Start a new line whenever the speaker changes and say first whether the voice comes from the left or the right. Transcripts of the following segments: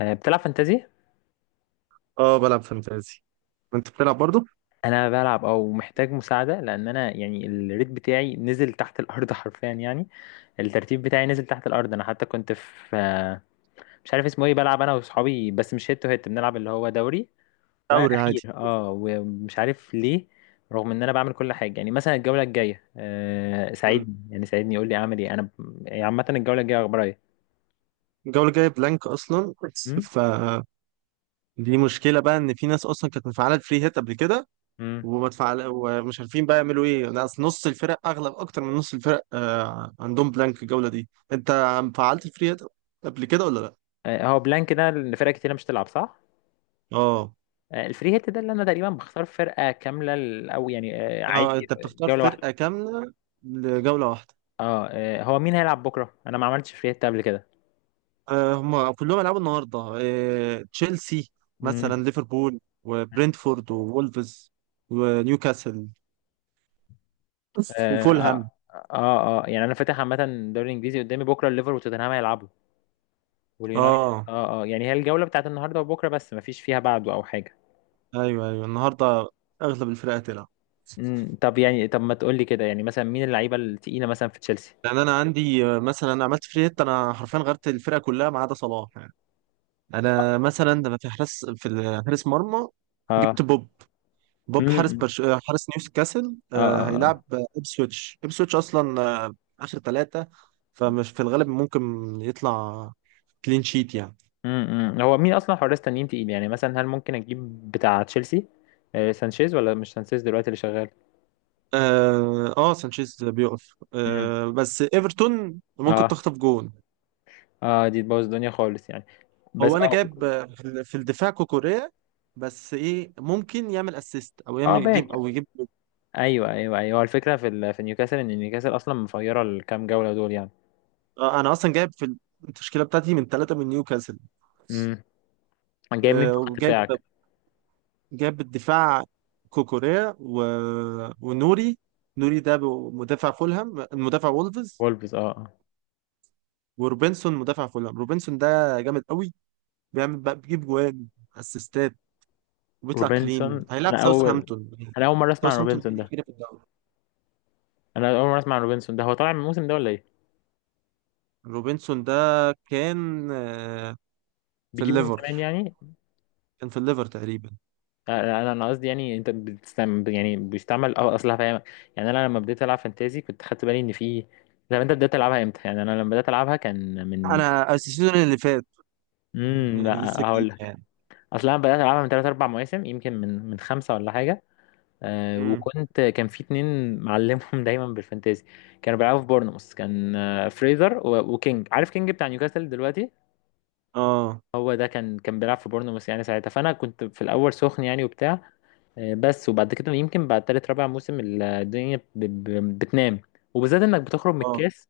left: بتلعب فانتازي؟
right: اه بلعب فانتازي. انت بتلعب برضو؟
left: انا بلعب او محتاج مساعده، لان انا يعني الريت بتاعي نزل تحت الارض حرفيا يعني. الترتيب بتاعي نزل تحت الارض. انا حتى كنت في مش عارف اسمه ايه، بلعب انا واصحابي، بس مش هيت تو هيت، بنلعب اللي هو دوري.
right: دوري
left: واخير
right: عادي.
left: ومش عارف ليه، رغم ان انا بعمل كل حاجه. يعني مثلا الجوله الجايه
right: مم.
left: ساعدني، يعني ساعدني يقول لي اعمل ايه. انا عامه الجوله الجايه اخبارها ايه؟
right: الجولة الجاية بلانك أصلا،
left: أمم؟
right: فدي مشكلة بقى، إن في ناس أصلا كانت مفعلة الفري هيت قبل كده
left: أمم.
right: وما تفعل ومش عارفين بقى يعملوا ايه. نص الفرق، اغلب اكتر من نص الفرق عندهم بلانك الجوله دي. انت فعلت الفري هيت قبل كده ولا لا؟
left: هو بلانك ده إن فرق كتير مش تلعب صح.
right: اه.
left: الفري هيت ده اللي انا تقريبا بختار فرقه كامله او يعني عادي.
right: انت بتختار
left: جوله واحده.
right: فرقه كامله لجوله واحده.
left: هو مين هيلعب بكره؟ انا ما عملتش فري هيت قبل كده.
right: هم كلهم هيلعبوا النهارده، تشيلسي
left: امم.
right: مثلا، ليفربول وبرنتفورد وولفز ونيوكاسل
left: اه.
right: وفولهام.
left: اه اه آه. يعني انا فاتح عامه الدوري الانجليزي قدامي، بكره الليفر وتوتنهام هيلعبوا واليونايتد.
right: اه،
left: اه يعني هي الجوله بتاعت النهارده وبكره، بس ما فيش فيها بعده او حاجه.
right: ايوه ايوه، النهارده اغلب الفرق هتلعب.
left: امم. طب يعني، طب ما تقول لي كده، يعني مثلا مين اللعيبه التقيله مثلا في تشيلسي؟
right: لان انا عندي، مثلا أنا عملت فري هيت، انا حرفيا غيرت الفرقه كلها ما عدا صلاح يعني. انا مثلا لما في حارس، حارس مرمى، جبت
left: اه.
right: بوب حارس
left: امم.
right: حارس نيوكاسل.
left: اه اه آه.
right: هيلعب ابسويتش اصلا اخر ثلاثه، فمش في الغالب ممكن يطلع كلين شيت يعني.
left: هو مين اصلا حراس تانيين تقيل، يعني مثلا هل ممكن اجيب بتاع تشيلسي سانشيز، ولا مش سانشيز دلوقتي اللي شغال؟
right: اه. سانشيز بيقف،
left: امم.
right: آه بس ايفرتون ممكن
left: اه.
right: تخطف جون.
left: اه، دي تبوظ الدنيا خالص يعني، بس
right: هو انا
left: اه.
right: جايب، في الدفاع كوكوريا، بس ايه ممكن يعمل اسيست او
left: اه
right: يعمل
left: باك.
right: يجيب او يجيب.
left: ايوه ايوه ايوه، هو الفكره في في نيوكاسل ان نيوكاسل اصلا مفيره الكام جوله دول يعني.
right: انا اصلا جايب في التشكيله بتاعتي من ثلاثه من نيوكاسل.
left: امم. جايب مين في خط
right: وجايب،
left: دفاعك؟
right: جايب الدفاع كوكوريا ونوري. نوري ده مدافع فولهام، مدافع وولفز.
left: وولفز. اه آه.
right: وروبنسون مدافع فولهام. روبنسون ده جامد قوي، بيعمل بقى، بيجيب جوان، اسيستات، وبيطلع كلين.
left: روبنسون،
right: هيلعب
left: انا اول
right: ساوثهامبتون.
left: انا اول مره اسمع عن
right: ساوثهامبتون دي
left: روبنسون ده.
right: الأخيرة في الدوري.
left: انا اول مره اسمع عن روبنسون ده، هو طالع من الموسم ده ولا ايه؟
right: روبنسون ده كان، في
left: بيجيبه من
right: الليفر،
left: زمان يعني؟
right: كان في الليفر تقريبا.
left: انا قصدي، يعني انت بتستعمل، يعني بيستعمل، اصل هفهمك. يعني انا لما بديت العب فانتازي كنت خدت بالي ان في. طب انت بدات تلعبها امتى؟ يعني انا لما بدات العبها كان من.
right: انا السيزون اللي فات
left: امم.
right: يعني،
left: لا،
right: لسه جديد.
left: هقول لك، اصل انا بدات العبها من 3 4 مواسم، يمكن من خمسه ولا حاجه.
right: يعني
left: وكنت كان في اتنين معلمهم دايما بالفانتازي. كانوا بيلعبوا في بورنموث، كان فريزر وكينج، عارف كينج بتاع نيوكاسل دلوقتي؟
right: اه
left: هو ده كان، بيلعب في بورنموث يعني ساعتها. فانا كنت في الاول سخن يعني وبتاع، بس. وبعد كده يمكن بعد تالت رابع موسم الدنيا بتنام، وبالذات انك بتخرج من
right: اه،
left: الكاس.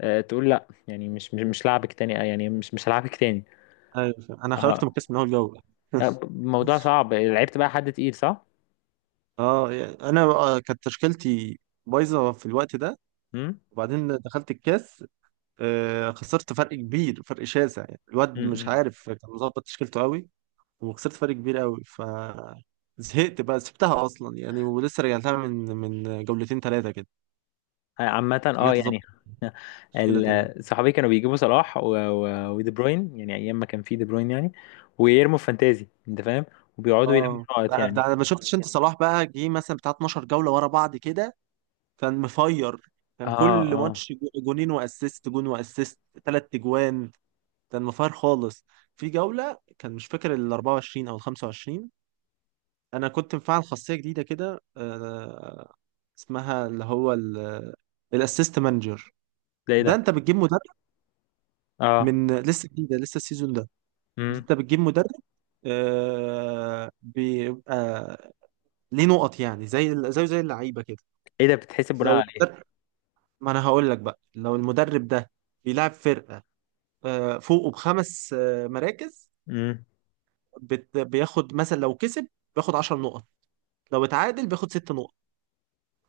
left: تقول لا، يعني مش لعبك تاني، يعني مش هلعبك تاني.
right: ايوه، فاهم. انا خرجت
left: اه
right: مكاس من اول جوله.
left: موضوع صعب. لعبت بقى حد تقيل، صح؟
right: اه يعني انا، كانت تشكيلتي بايظه في الوقت ده.
left: امم
right: وبعدين دخلت الكاس، خسرت فرق كبير، فرق شاسع يعني، الواد مش
left: امم.
right: عارف كان مظبط تشكيلته قوي. وخسرت فرق كبير قوي، ف زهقت بقى، سبتها اصلا يعني، ولسه رجعتها من جولتين ثلاثه كده.
left: عامة
right: رجعت
left: يعني.
right: اظبط التشكيله تاني.
left: صحابي كانوا بيجيبوا صلاح ودي بروين، يعني ايام ما كان في دي بروين يعني، ويرموا في فانتازي انت فاهم، وبيقعدوا يلموا
right: اه
left: نقط
right: ده
left: يعني.
right: ده ما شفتش انت؟ صلاح بقى جه مثلا بتاع 12 جوله ورا بعض كده، كان مفير.
left: اه
right: كان كل
left: اه.
right: ماتش جونين واسيست، جون واسيست، ثلاث اجوان. كان مفير خالص. في جولة، كان مش فاكر ال 24 او ال 25، انا كنت مفعل خاصية جديدة كده، اسمها اللي هو الاسيست مانجر.
left: ده ايه
right: ده
left: ده؟
right: انت بتجيب مدرب
left: اه.
right: من، لسه جديدة، لسه السيزون ده.
left: امم
right: انت بتجيب مدرب بيبقى ليه نقط، يعني زي اللعيبة كده.
left: ايه ده، بتتحسب بناء
right: لو
left: على
right: المدرب، ما انا هقول لك بقى، لو المدرب ده بيلعب فرقة فوقه بخمس مراكز،
left: ايه؟
right: بياخد مثلا. لو كسب بياخد 10 نقط، لو اتعادل بياخد 6 نقط،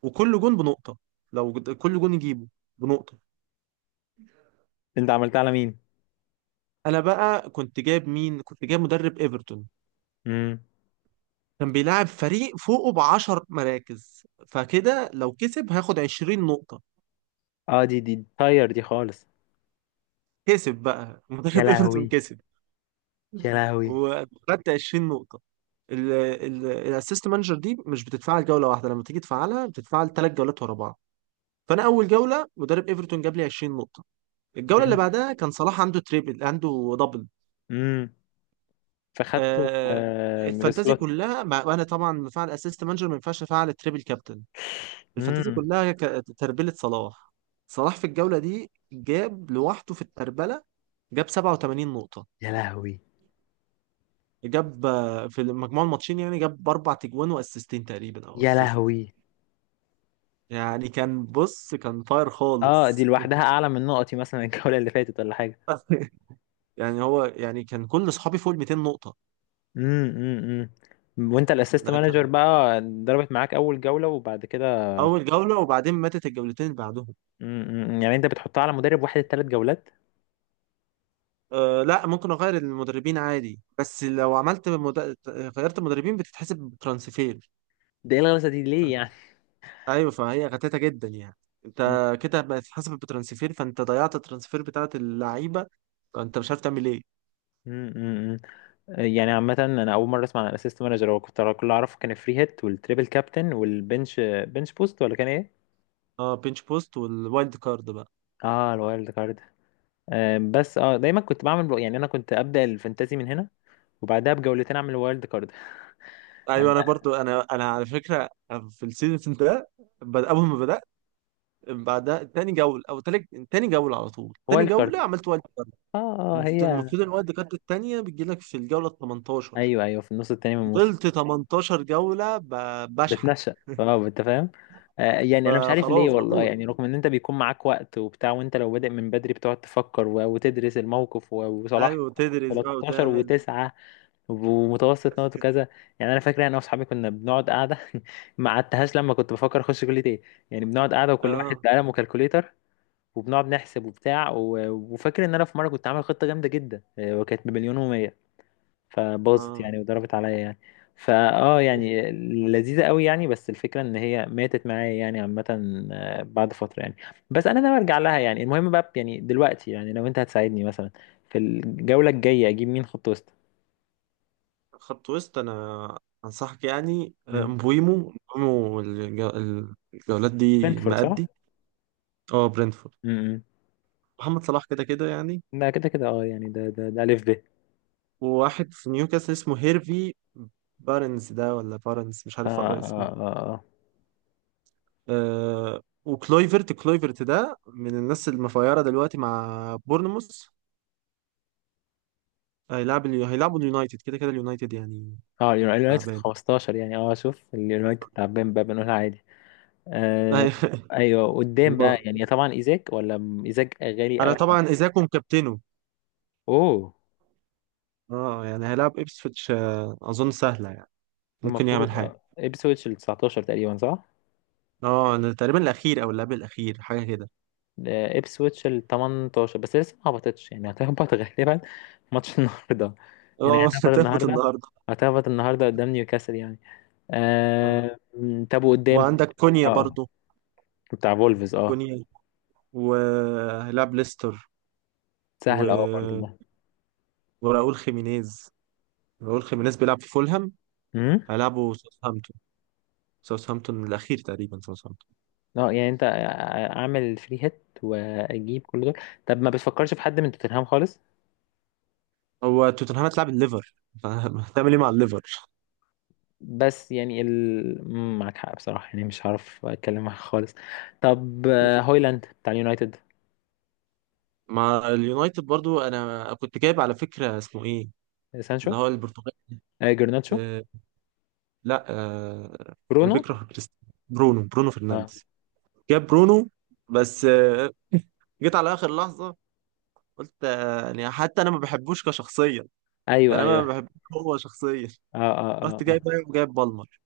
right: وكل جون بنقطة. كل جون يجيبه بنقطة.
left: انت عملتها على مين؟
right: انا بقى كنت جايب مين؟ كنت جايب مدرب ايفرتون.
left: امم.
right: كان بيلعب فريق فوقه ب 10 مراكز. فكده لو كسب هياخد 20 نقطة.
left: اه، دي طاير دي خالص.
right: كسب بقى
left: يا
right: مدرب ايفرتون
left: لهوي.
right: كسب،
left: يا لهوي.
right: وخدت 20 نقطة. الاسيست مانجر دي مش بتتفعل جولة واحدة، لما تيجي تفعلها بتتفعل ثلاث جولات ورا بعض. فانا اول جوله مدرب ايفرتون جاب لي 20 نقطه. الجوله اللي
left: امم
right: بعدها كان صلاح عنده تريبل، عنده دبل.
left: امم. فخدت.
right: آه،
left: آه
right: الفانتازي
left: سلوت.
right: كلها مع، وانا طبعا مفعل اسيست مانجر، ما ينفعش افعل تريبل كابتن. الفانتازي
left: امم.
right: كلها تربله صلاح. صلاح في الجوله دي جاب لوحده في التربله جاب 87 نقطه.
left: يا لهوي.
right: جاب، في مجموع الماتشين يعني، جاب اربع تجوان واسيستين تقريبا او
left: يا
right: اسيست
left: لهوي.
right: يعني. كان بص، كان فاير
left: اه، دي
right: خالص.
left: لوحدها اعلى من نقطي مثلا الجولة اللي فاتت ولا حاجة.
right: يعني هو، يعني كان كل اصحابي فوق ال 200 نقطه.
left: امم. وانت الاسيست
right: ده
left: مانجر
right: كان
left: بقى ضربت معاك اول جولة، وبعد كده؟
right: اول جولة، وبعدين ماتت الجولتين اللي بعدهم.
left: يعني انت بتحطها على مدرب واحد ال 3 جولات؟
right: أه لا، ممكن اغير المدربين عادي. بس لو عملت غيرت المدربين بتتحسب بترانسفير.
left: ده ايه الغلسة دي ليه يعني؟
right: ايوه، فهي غتاتة جدا يعني. انت
left: امم
right: كده بتتحسب بترانسفير، فانت ضيعت الترانسفير بتاعت اللعيبة، فانت مش عارف تعمل ايه.
left: امم. يعني عامة، أنا أول مرة أسمع عن الأسيست مانجر. هو كنت كل اللي أعرفه كان الفري هيت والتريبل كابتن والبنش، بنش بوست، ولا كان إيه؟
right: اه، بينش بوست والوايلد كارد بقى.
left: آه الوايلد كارد. بس دايما كنت بعمل، يعني أنا كنت أبدأ الفانتازي من هنا، وبعدها بجولتين أعمل الوايلد كارد.
right: ايوه
left: آه
right: انا برضو، انا على فكره في السيزون ده، اول ما بدات، بعدها تاني جوله او تالت، تاني جوله على طول، تاني
left: وايلد
right: جوله
left: كارد.
right: عملت.
left: هي.
right: المفروض الوقت كارت التانية بتجيلك في الجولة ال 18.
left: أيوه أيوه، في النص التاني من الموسم
right: فضلت 18 جولة بشحت.
left: بتنشأ، أنت فاهم؟ يعني أنا مش عارف ليه
right: فخلاص
left: والله،
right: بموت.
left: يعني رغم إن أنت بيكون معاك وقت وبتاع، وأنت لو بادئ من بدري بتقعد تفكر وتدرس الموقف وصلاح
right: ايوه، تدرس بقى
left: 13
right: وتعمل.
left: و9 ومتوسط نقط وكذا. يعني انا فاكر انا واصحابي كنا بنقعد قاعده. ما قعدتهاش لما كنت بفكر اخش كليه ايه. يعني بنقعد قاعده، وكل واحد
right: اه
left: بقلم وكالكوليتر، وبنقعد نحسب وبتاع وفاكر ان انا في مره كنت عامل خطه جامده جدا، وكانت بمليون ومية، فباظت
right: اه.
left: يعني وضربت عليا يعني. فا اه يعني لذيذه قوي يعني، بس الفكره ان هي ماتت معايا يعني عامه بعد فتره يعني. بس انا ناوي ارجع لها يعني. المهم بقى، يعني دلوقتي، يعني لو انت هتساعدني مثلا في الجوله الجايه، اجيب مين خط وسط؟
right: خط وسط، انا انصحك يعني،
left: مم.
right: مبويمو. الجولات دي
left: فرانكفورت صح؟
right: مأدي. اه، برينتفورد.
left: امم.
right: محمد صلاح كده كده يعني.
left: ده كده كده، يعني ده الف ب.
right: وواحد في نيوكاسل اسمه هيرفي بارنز، ده ولا بارنز، مش
left: اه
right: عارف اقرا اسمه.
left: اه اه اه
right: وكلويفرت. كلويفرت ده من الناس المفايرة دلوقتي مع بورنموث. هيلعب هيلعبوا اليونايتد كده كده، اليونايتد يعني
left: اه، اليونايتد
right: تعبان.
left: 15 يعني. اه شوف، اليونايتد تعبان بقى، بنقولها عادي. آه. ايوه، قدام بقى
right: و-
left: يعني طبعا ايزاك، ولا ايزاك غالي
right: انا
left: قوي؟
right: طبعا ايزاكم كابتنه.
left: اوه.
right: اه يعني هيلعب ابسفيتش، اظن سهلة يعني، ممكن يعمل
left: المفروض
right: حاجة.
left: ابسويتش ال 19 تقريبا، صح؟
right: اه، أنا تقريبا الاخير، او اللعب الاخير، حاجة كده.
left: ابسويتش ال 18 بس لسه ما هبطتش، يعني هتهبط غالبا ماتش النهارده. يعني
right: اه
left: هتهبط
right: هتهبط
left: النهارده.
right: النهارده.
left: هتهبط النهارده قدام نيوكاسل يعني.
right: آه.
left: آه م، طب وقدام؟
right: وعندك كونيا
left: اه.
right: برضو.
left: بتاع فولفز
right: كونيا وهيلعب ليستر.
left: سهل برضه
right: و...
left: ده.
right: وراؤول خيمينيز. راؤول خيمينيز بيلعب في فولهام،
left: امم.
right: هيلعبوا ساوثهامبتون الاخير تقريبا، ساوثهامبتون.
left: اه يعني انت، اعمل فري هيت واجيب كل دول؟ طب ما بتفكرش في حد من توتنهام خالص؟
right: هو توتنهام هتلعب الليفر فهتعمل ايه مع الليفر؟
left: بس يعني ال... مم، معاك حق بصراحة، يعني مش هعرف اتكلم معاك خالص. طب هويلاند بتاع اليونايتد.
right: مع اليونايتد برضو، انا كنت جايب على فكره اسمه ايه، اللي
left: سانشو.
right: هو البرتغالي.
left: جرناتشو.
right: آه لا آه، اللي
left: برونو.
right: بيكره كريستيانو، برونو، برونو
left: اه
right: فرنانديز. جاب برونو، بس جيت على اخر لحظه، قلت آه يعني حتى انا ما بحبوش كشخصيه،
left: ايوه
right: يعني انا ما
left: ايوه.
right: بحبوش هو شخصيا.
left: اه اه اه
right: رحت جايب
left: اه.
right: جايب بالمر.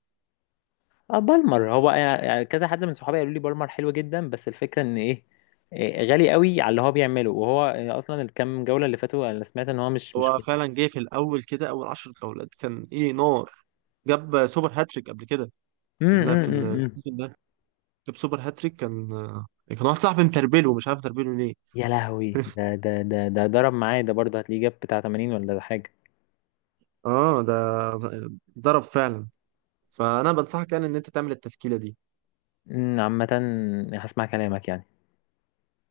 left: بالمر. هو يعني كذا حد من صحابي قالوا لي بالمر حلو جدا، بس الفكرة ان ايه، إيه، غالي قوي على اللي هو بيعمله، وهو اصلا الكام جولة اللي فاتوا انا سمعت ان هو مش.
right: هو فعلا جه في الاول كده، اول 10 جولات كان ايه نار، جاب سوبر هاتريك قبل كده. في لا في
left: كويس.
right: السيزون ده جاب سوبر هاتريك. كان واحد صاحبي متربله، مش عارف تربله ليه.
left: يا لهوي، ده ده ده ده ضرب معايا، ده برضه هتلاقيه جاب بتاع 80 ولا ده حاجة.
right: اه ده ضرب فعلا. فانا بنصحك يعني ان انت تعمل التشكيله دي.
left: عامة، هسمع كلامك يعني.